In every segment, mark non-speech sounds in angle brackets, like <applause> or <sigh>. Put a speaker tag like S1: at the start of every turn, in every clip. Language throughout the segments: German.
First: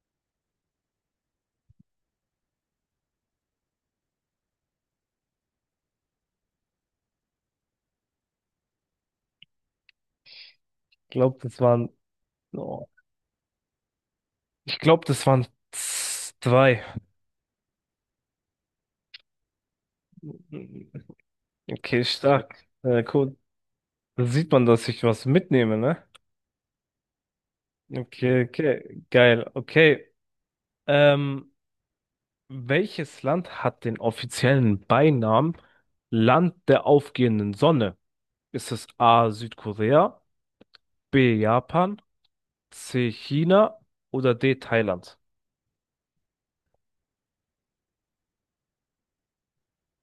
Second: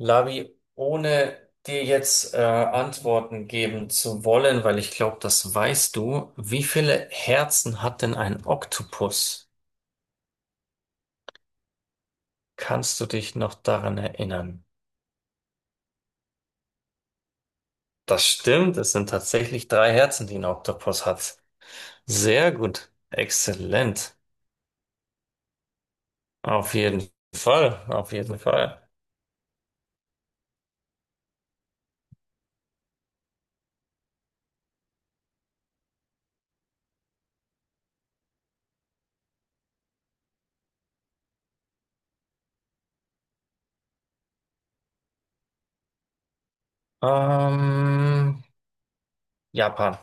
S1: Labi, ohne dir jetzt Antworten geben zu wollen, weil ich glaube, das weißt du: Wie viele Herzen hat denn ein Oktopus?
S2: glaube, das waren, oh,
S1: Kannst du dich noch daran erinnern?
S2: ich glaube, das waren zwei.
S1: Das stimmt, es sind tatsächlich drei Herzen, die ein Oktopus hat.
S2: Okay,
S1: Sehr
S2: stark.
S1: gut,
S2: Cool.
S1: exzellent.
S2: Da sieht man, dass ich was mitnehme, ne?
S1: Auf jeden Fall, auf jeden
S2: Okay,
S1: Fall.
S2: okay, geil. Okay. Ähm, Welches Land hat den offiziellen Beinamen Land der aufgehenden Sonne? Ist es A. Südkorea, B. Japan, C. China oder D. Thailand?
S1: Ähm, Japan,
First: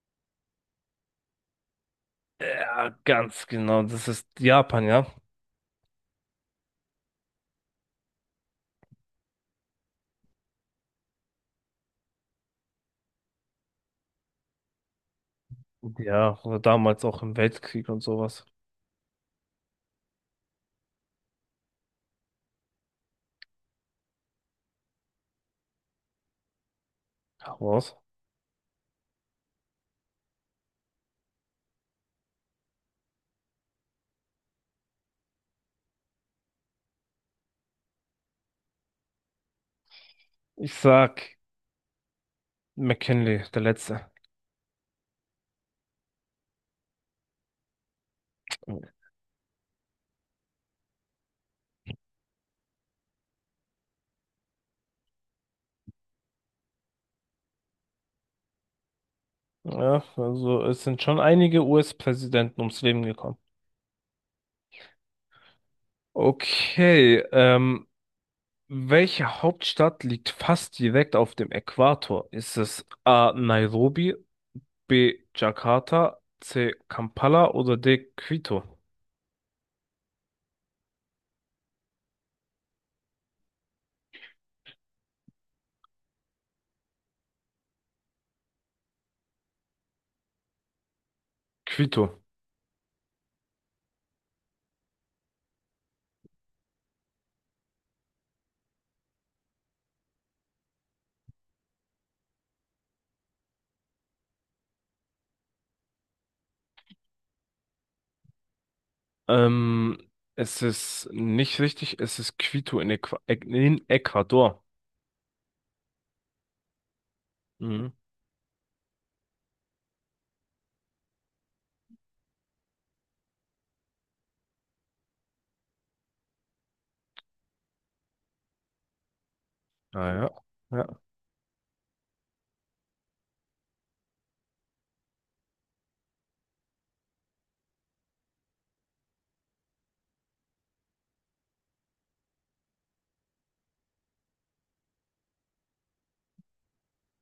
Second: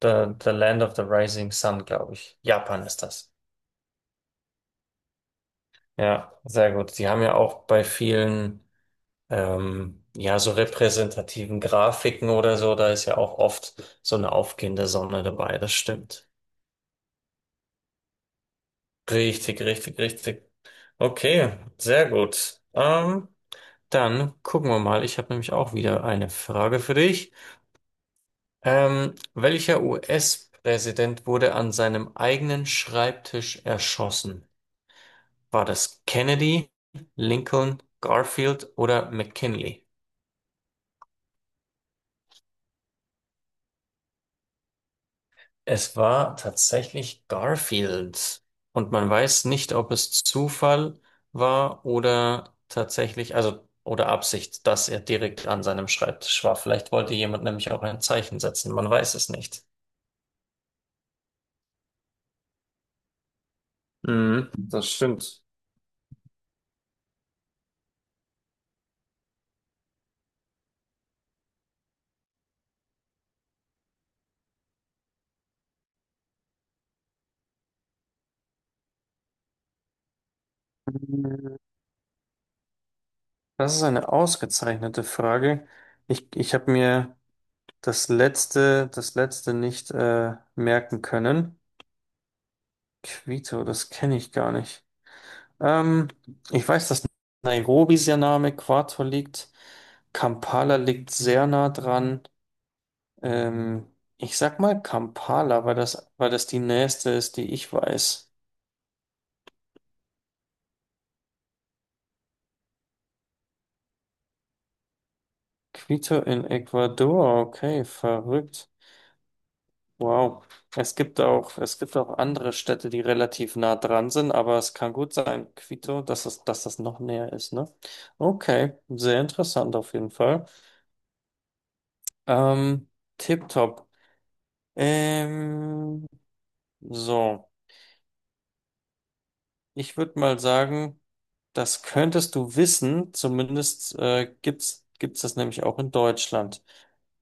S1: the Land of the Rising Sun, glaube ich. Japan
S2: Ja,
S1: ist das.
S2: ganz genau. Das ist Japan, ja.
S1: Ja, sehr gut. Die haben ja auch bei vielen. Ja, so repräsentativen Grafiken oder so, da ist ja auch oft so eine aufgehende Sonne dabei, das stimmt.
S2: Ja, oder damals auch im Weltkrieg und sowas.
S1: Richtig, richtig, richtig. Okay, sehr gut. Dann gucken wir mal. Ich habe nämlich auch wieder eine Frage für dich.
S2: Raus.
S1: Welcher US-Präsident wurde an seinem eigenen Schreibtisch erschossen? War das Kennedy, Lincoln, Garfield oder McKinley?
S2: Ich sag McKinley, der Letzte.
S1: Es war tatsächlich Garfield. Und man weiß nicht, ob es Zufall war oder tatsächlich, also, oder Absicht, dass er direkt an seinem Schreibtisch war. Vielleicht wollte jemand nämlich auch ein Zeichen setzen. Man weiß es nicht.
S2: Ja, also es sind schon einige US-Präsidenten ums Leben gekommen.
S1: Mhm, das stimmt.
S2: Okay, welche Hauptstadt liegt fast direkt auf dem Äquator? Ist es A. Nairobi, B. Jakarta, C. Kampala oder D. Quito?
S1: Das ist eine ausgezeichnete Frage. Ich habe mir das letzte nicht merken können.
S2: Quito.
S1: Quito, das kenne ich gar nicht. Ähm, Ich weiß, dass Nairobi sehr nah am Äquator liegt. Kampala liegt sehr nah dran. Ähm, Ich sag mal Kampala, weil das die nächste ist, die ich weiß.
S2: Ähm, Es ist nicht richtig, es ist Quito in Ecuador.
S1: Quito in Ecuador, okay,
S2: Mhm.
S1: verrückt. Wow. Es gibt auch andere Städte, die relativ nah dran sind, aber es kann gut sein, Quito, dass das noch näher ist, ne? Okay, sehr interessant auf jeden
S2: Naja.
S1: Fall.
S2: Ja.
S1: Ähm, Tipptopp. Ähm, So, ich würde mal sagen, das könntest du wissen, zumindest gibt's das nämlich auch in Deutschland.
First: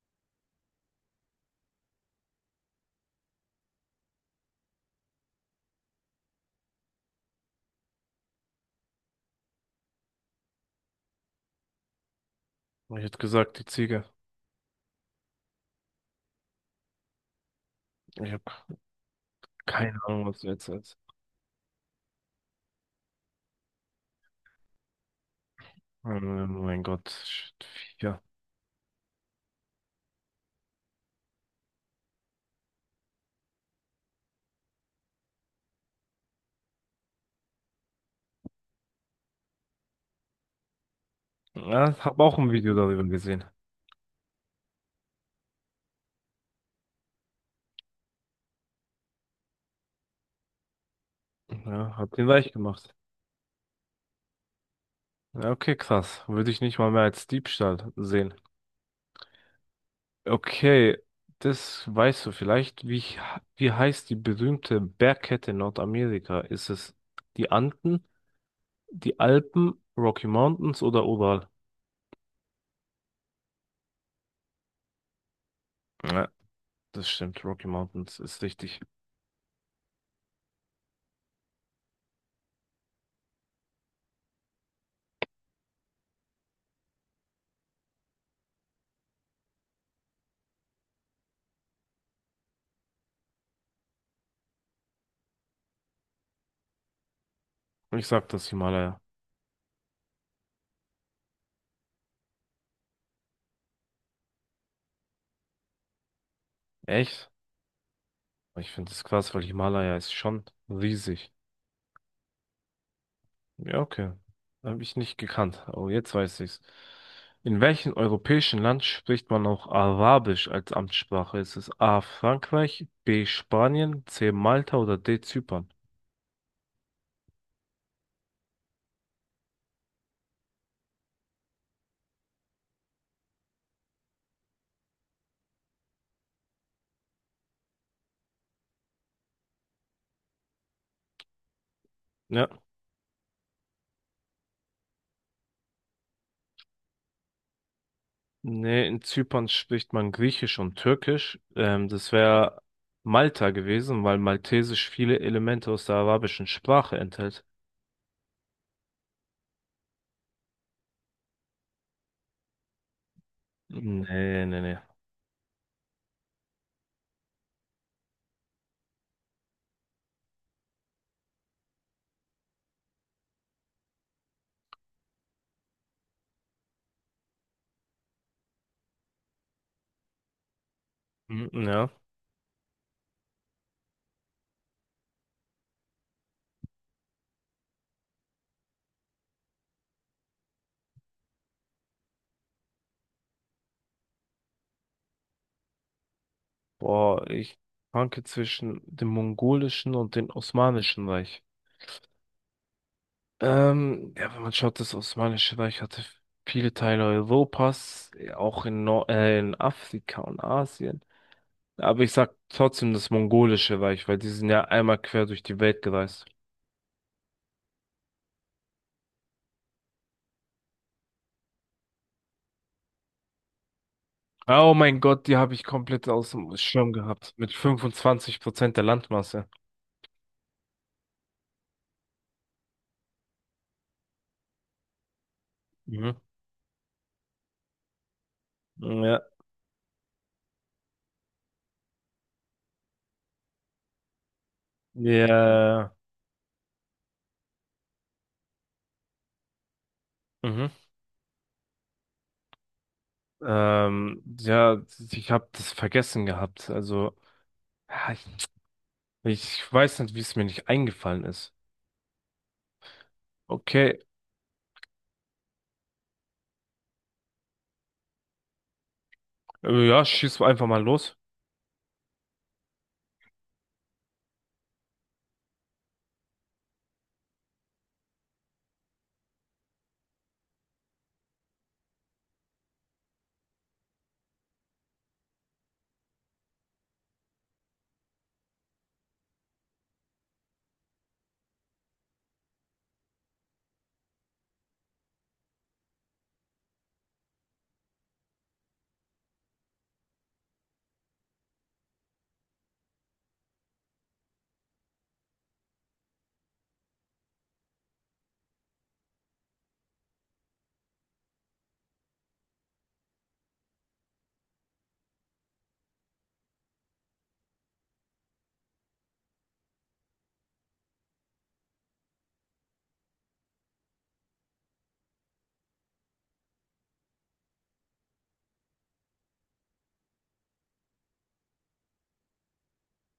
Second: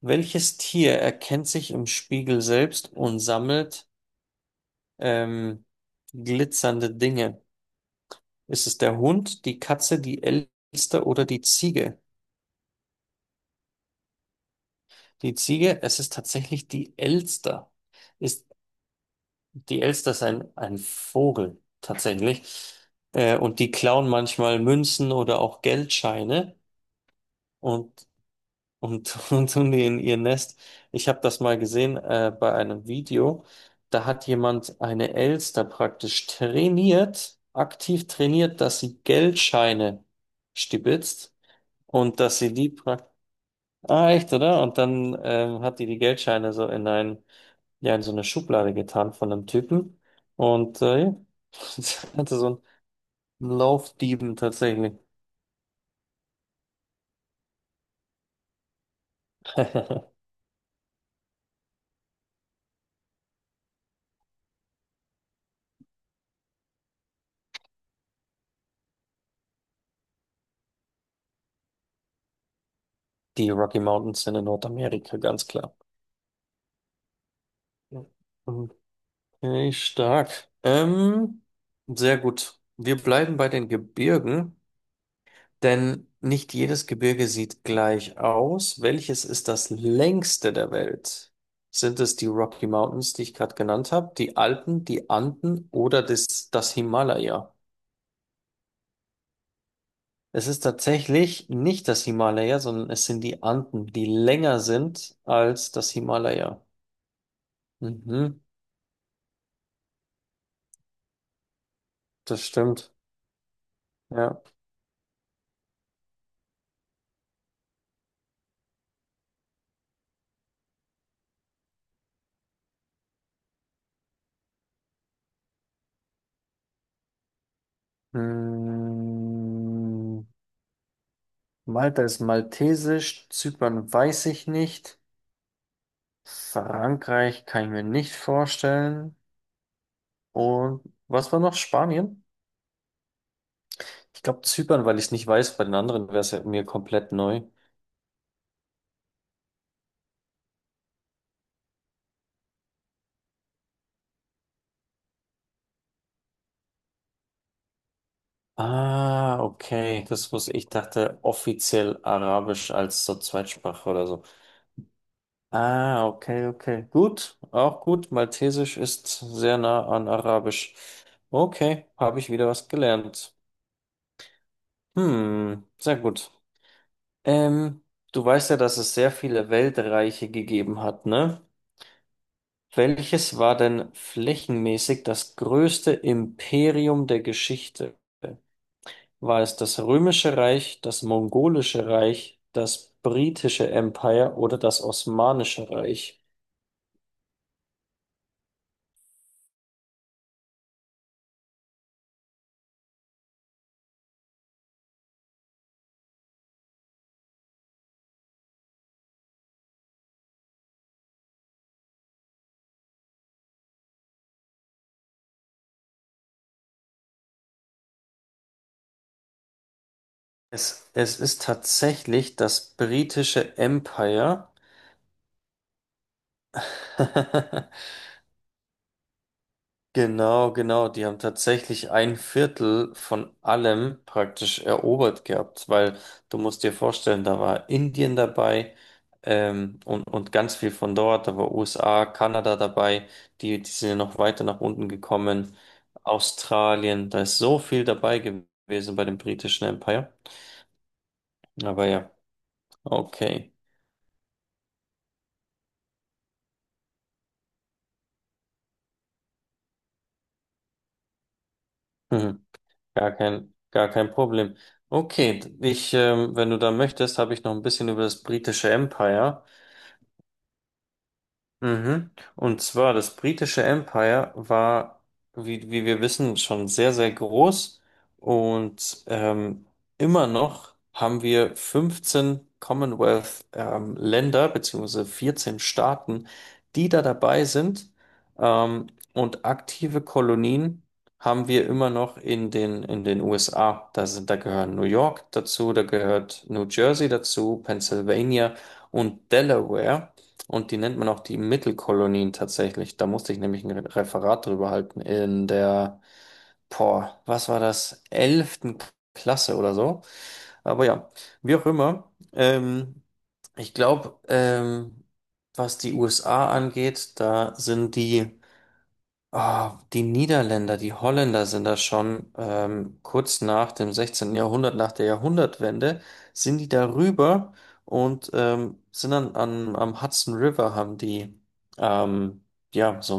S1: Welches Tier erkennt sich im Spiegel selbst und sammelt ähm, glitzernde Dinge? Ist es der Hund, die Katze, die Elster oder die Ziege?
S2: Ja. Ich hätte gesagt, die Ziege.
S1: Die Ziege, es ist tatsächlich die Elster.
S2: Ich
S1: Ist,
S2: hab
S1: die
S2: Keine
S1: Elster ist
S2: Ahnung, was
S1: ein,
S2: du jetzt
S1: ein
S2: sagst.
S1: Vogel tatsächlich. Und die klauen manchmal Münzen oder auch Geldscheine.
S2: Mein Gott.
S1: Und
S2: Ja.
S1: und, <laughs> und tun die in ihr Nest. Ich habe das mal gesehen bei einem Video. Da hat jemand eine Elster praktisch trainiert, aktiv trainiert, dass sie Geldscheine stibitzt
S2: Ja,
S1: und
S2: hab auch
S1: dass
S2: ein
S1: sie die
S2: Video darüber
S1: praktisch.
S2: gesehen.
S1: Ah, echt, oder? Und dann hat die die Geldscheine so in ein, ja, in so eine Schublade getan von einem Typen. Und ja, <laughs>
S2: Ja,
S1: sie
S2: hab den
S1: hatte so
S2: weich
S1: einen
S2: gemacht.
S1: Laufdieben tatsächlich.
S2: Ja, okay, krass. Würde ich nicht mal mehr als Diebstahl sehen.
S1: <laughs>
S2: Okay, das weißt du vielleicht. Wie heißt die berühmte Bergkette in Nordamerika? Ist es die Anden, die Alpen, Rocky Mountains oder Ural?
S1: Die Rocky Mountains sind in Nordamerika, ganz klar.
S2: Ja, das stimmt. Rocky
S1: Ja.
S2: Mountains ist richtig.
S1: Okay, stark. Sehr gut. Wir bleiben bei den Gebirgen, denn nicht jedes Gebirge sieht gleich aus. Welches ist das längste der Welt? Sind es die Rocky Mountains, die ich gerade genannt habe, die Alpen, die Anden oder das Himalaya?
S2: Ich sag das Himalaya.
S1: Es ist tatsächlich nicht das Himalaya, sondern es sind die Anden, die länger sind als das Himalaya.
S2: Echt?
S1: Mhm,
S2: Ich finde das krass, weil Himalaya ist schon riesig.
S1: das stimmt.
S2: Ja, okay.
S1: Ja.
S2: Habe ich nicht gekannt, aber jetzt weiß ich's. In welchem europäischen Land spricht man auch Arabisch als Amtssprache? Ist es A. Frankreich, B. Spanien, C. Malta oder D. Zypern?
S1: Hm. Malta ist maltesisch, Zypern weiß ich nicht, Frankreich kann ich mir nicht vorstellen. Und was war noch? Spanien?
S2: Ja.
S1: Ich glaube Zypern, weil ich es nicht weiß, bei den anderen wäre es ja mir komplett neu.
S2: Nee, in Zypern spricht man Griechisch und Türkisch. Das wäre Malta gewesen, weil Maltesisch viele Elemente aus der arabischen Sprache enthält.
S1: Ah, okay. Das muss, ich dachte offiziell Arabisch als so Zweitsprache oder so.
S2: Nee, nee, nee.
S1: Ah, okay, okay. Gut, auch gut. Maltesisch ist sehr nah an Arabisch. Okay, habe ich wieder was gelernt. Hm, sehr gut. Ähm, Du weißt ja, dass es sehr viele Weltreiche gegeben hat, ne?
S2: Mm, ja.
S1: Welches war denn flächenmäßig das größte Imperium der Geschichte? War es das Römische Reich, das Mongolische Reich, das britische Empire oder das Osmanische Reich?
S2: Boah, ich schwanke zwischen dem mongolischen und dem osmanischen Reich. Ja, wenn man schaut, das Osmanische Reich hatte viele Teile Europas, auch in, Nor in Afrika und Asien. Aber ich sag trotzdem das Mongolische Reich, weil die sind ja einmal quer durch die Welt gereist.
S1: Es ist tatsächlich das britische Empire.
S2: Ah, oh mein Gott, die habe ich komplett aus dem Schirm gehabt. Mit
S1: <laughs>
S2: 25% der Landmasse.
S1: Genau, genau. Die haben tatsächlich ein Viertel von allem praktisch erobert gehabt, weil
S2: Mhm.
S1: du musst dir vorstellen, da war Indien dabei,
S2: Ja.
S1: und ganz viel von dort, da war USA, Kanada dabei, die, die sind ja noch weiter nach unten gekommen,
S2: Ja.
S1: Australien, da ist so viel dabei gewesen bei dem britischen Empire.
S2: Mhm.
S1: Aber ja, okay.
S2: Ja, ich habe das vergessen gehabt. Also, ja, ich weiß nicht, wie es mir nicht eingefallen ist.
S1: Mhm. Gar kein, gar
S2: Okay,
S1: kein Problem. Okay, ich, wenn du da möchtest, habe ich noch ein bisschen über das britische Empire.
S2: Ja, schieß einfach mal los.
S1: Mhm. Und zwar das britische Empire war, wie wir wissen, schon sehr, sehr groß und immer noch haben wir 15 Commonwealth Länder beziehungsweise 14 Staaten, die da dabei sind ähm, und aktive Kolonien haben wir immer noch in den USA. Da sind, da gehören New York dazu, da gehört New Jersey dazu, Pennsylvania und Delaware. Und die nennt man auch die Mittelkolonien tatsächlich. Da musste ich nämlich ein Referat drüber halten in der, boah, was war das, elften Klasse oder so. Aber ja, wie auch immer. Ich glaube, was die USA angeht, da sind die. Ah, die Niederländer, die Holländer sind da schon kurz nach dem 16. Jahrhundert, nach der Jahrhundertwende, sind die darüber und sind dann an, am Hudson River, haben die ähm, ja so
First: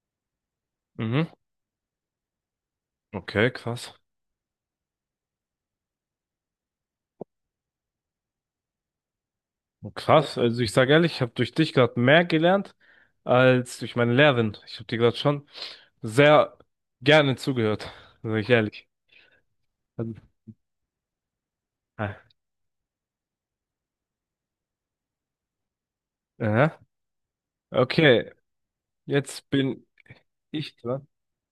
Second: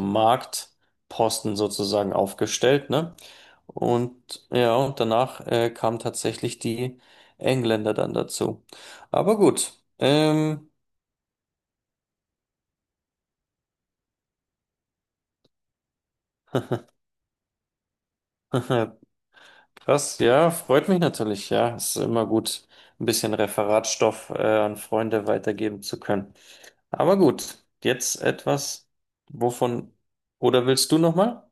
S2: Mhm.
S1: Marktposten sozusagen aufgestellt, ne?
S2: Okay, krass.
S1: Und ja, und danach kamen tatsächlich die Engländer dann dazu. Aber gut,
S2: Krass. Also
S1: ähm,
S2: ich sage ehrlich, ich habe durch dich gerade mehr gelernt als durch meine Lehrerin. Ich habe dir gerade schon sehr gerne zugehört, sage ich ehrlich.
S1: <laughs> krass,
S2: Also,
S1: ja, freut mich natürlich. Ja, ist
S2: ah,
S1: immer gut, ein bisschen Referatstoff an Freunde weitergeben zu können.
S2: aha.
S1: Aber gut, jetzt
S2: Okay,
S1: etwas,
S2: jetzt bin
S1: wovon, oder
S2: ich
S1: willst du
S2: dran.
S1: nochmal?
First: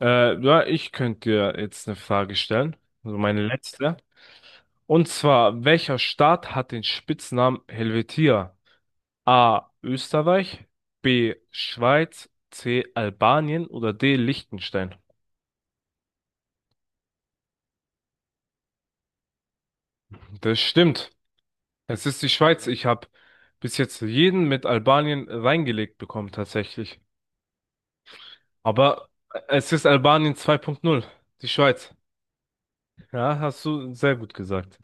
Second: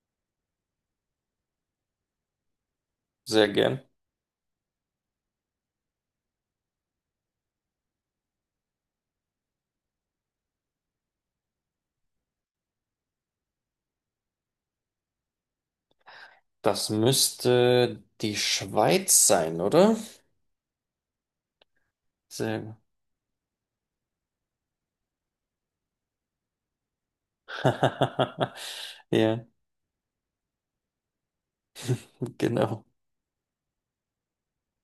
S2: Ja, ich könnte dir jetzt eine Frage stellen, also meine
S1: Sehr gern.
S2: letzte. Und zwar, welcher Staat hat den Spitznamen Helvetia? A. Österreich, B. Schweiz, C. Albanien oder D. Liechtenstein.
S1: Das müsste die Schweiz sein, oder?
S2: Das stimmt. Es ist die
S1: Sehr
S2: Schweiz.
S1: gut.
S2: Ich habe bis jetzt jeden mit Albanien reingelegt bekommen, tatsächlich.
S1: <laughs>
S2: Aber
S1: Ja,
S2: es ist Albanien 2.0, die Schweiz.
S1: genau.
S2: Ja, hast du sehr gut gesagt.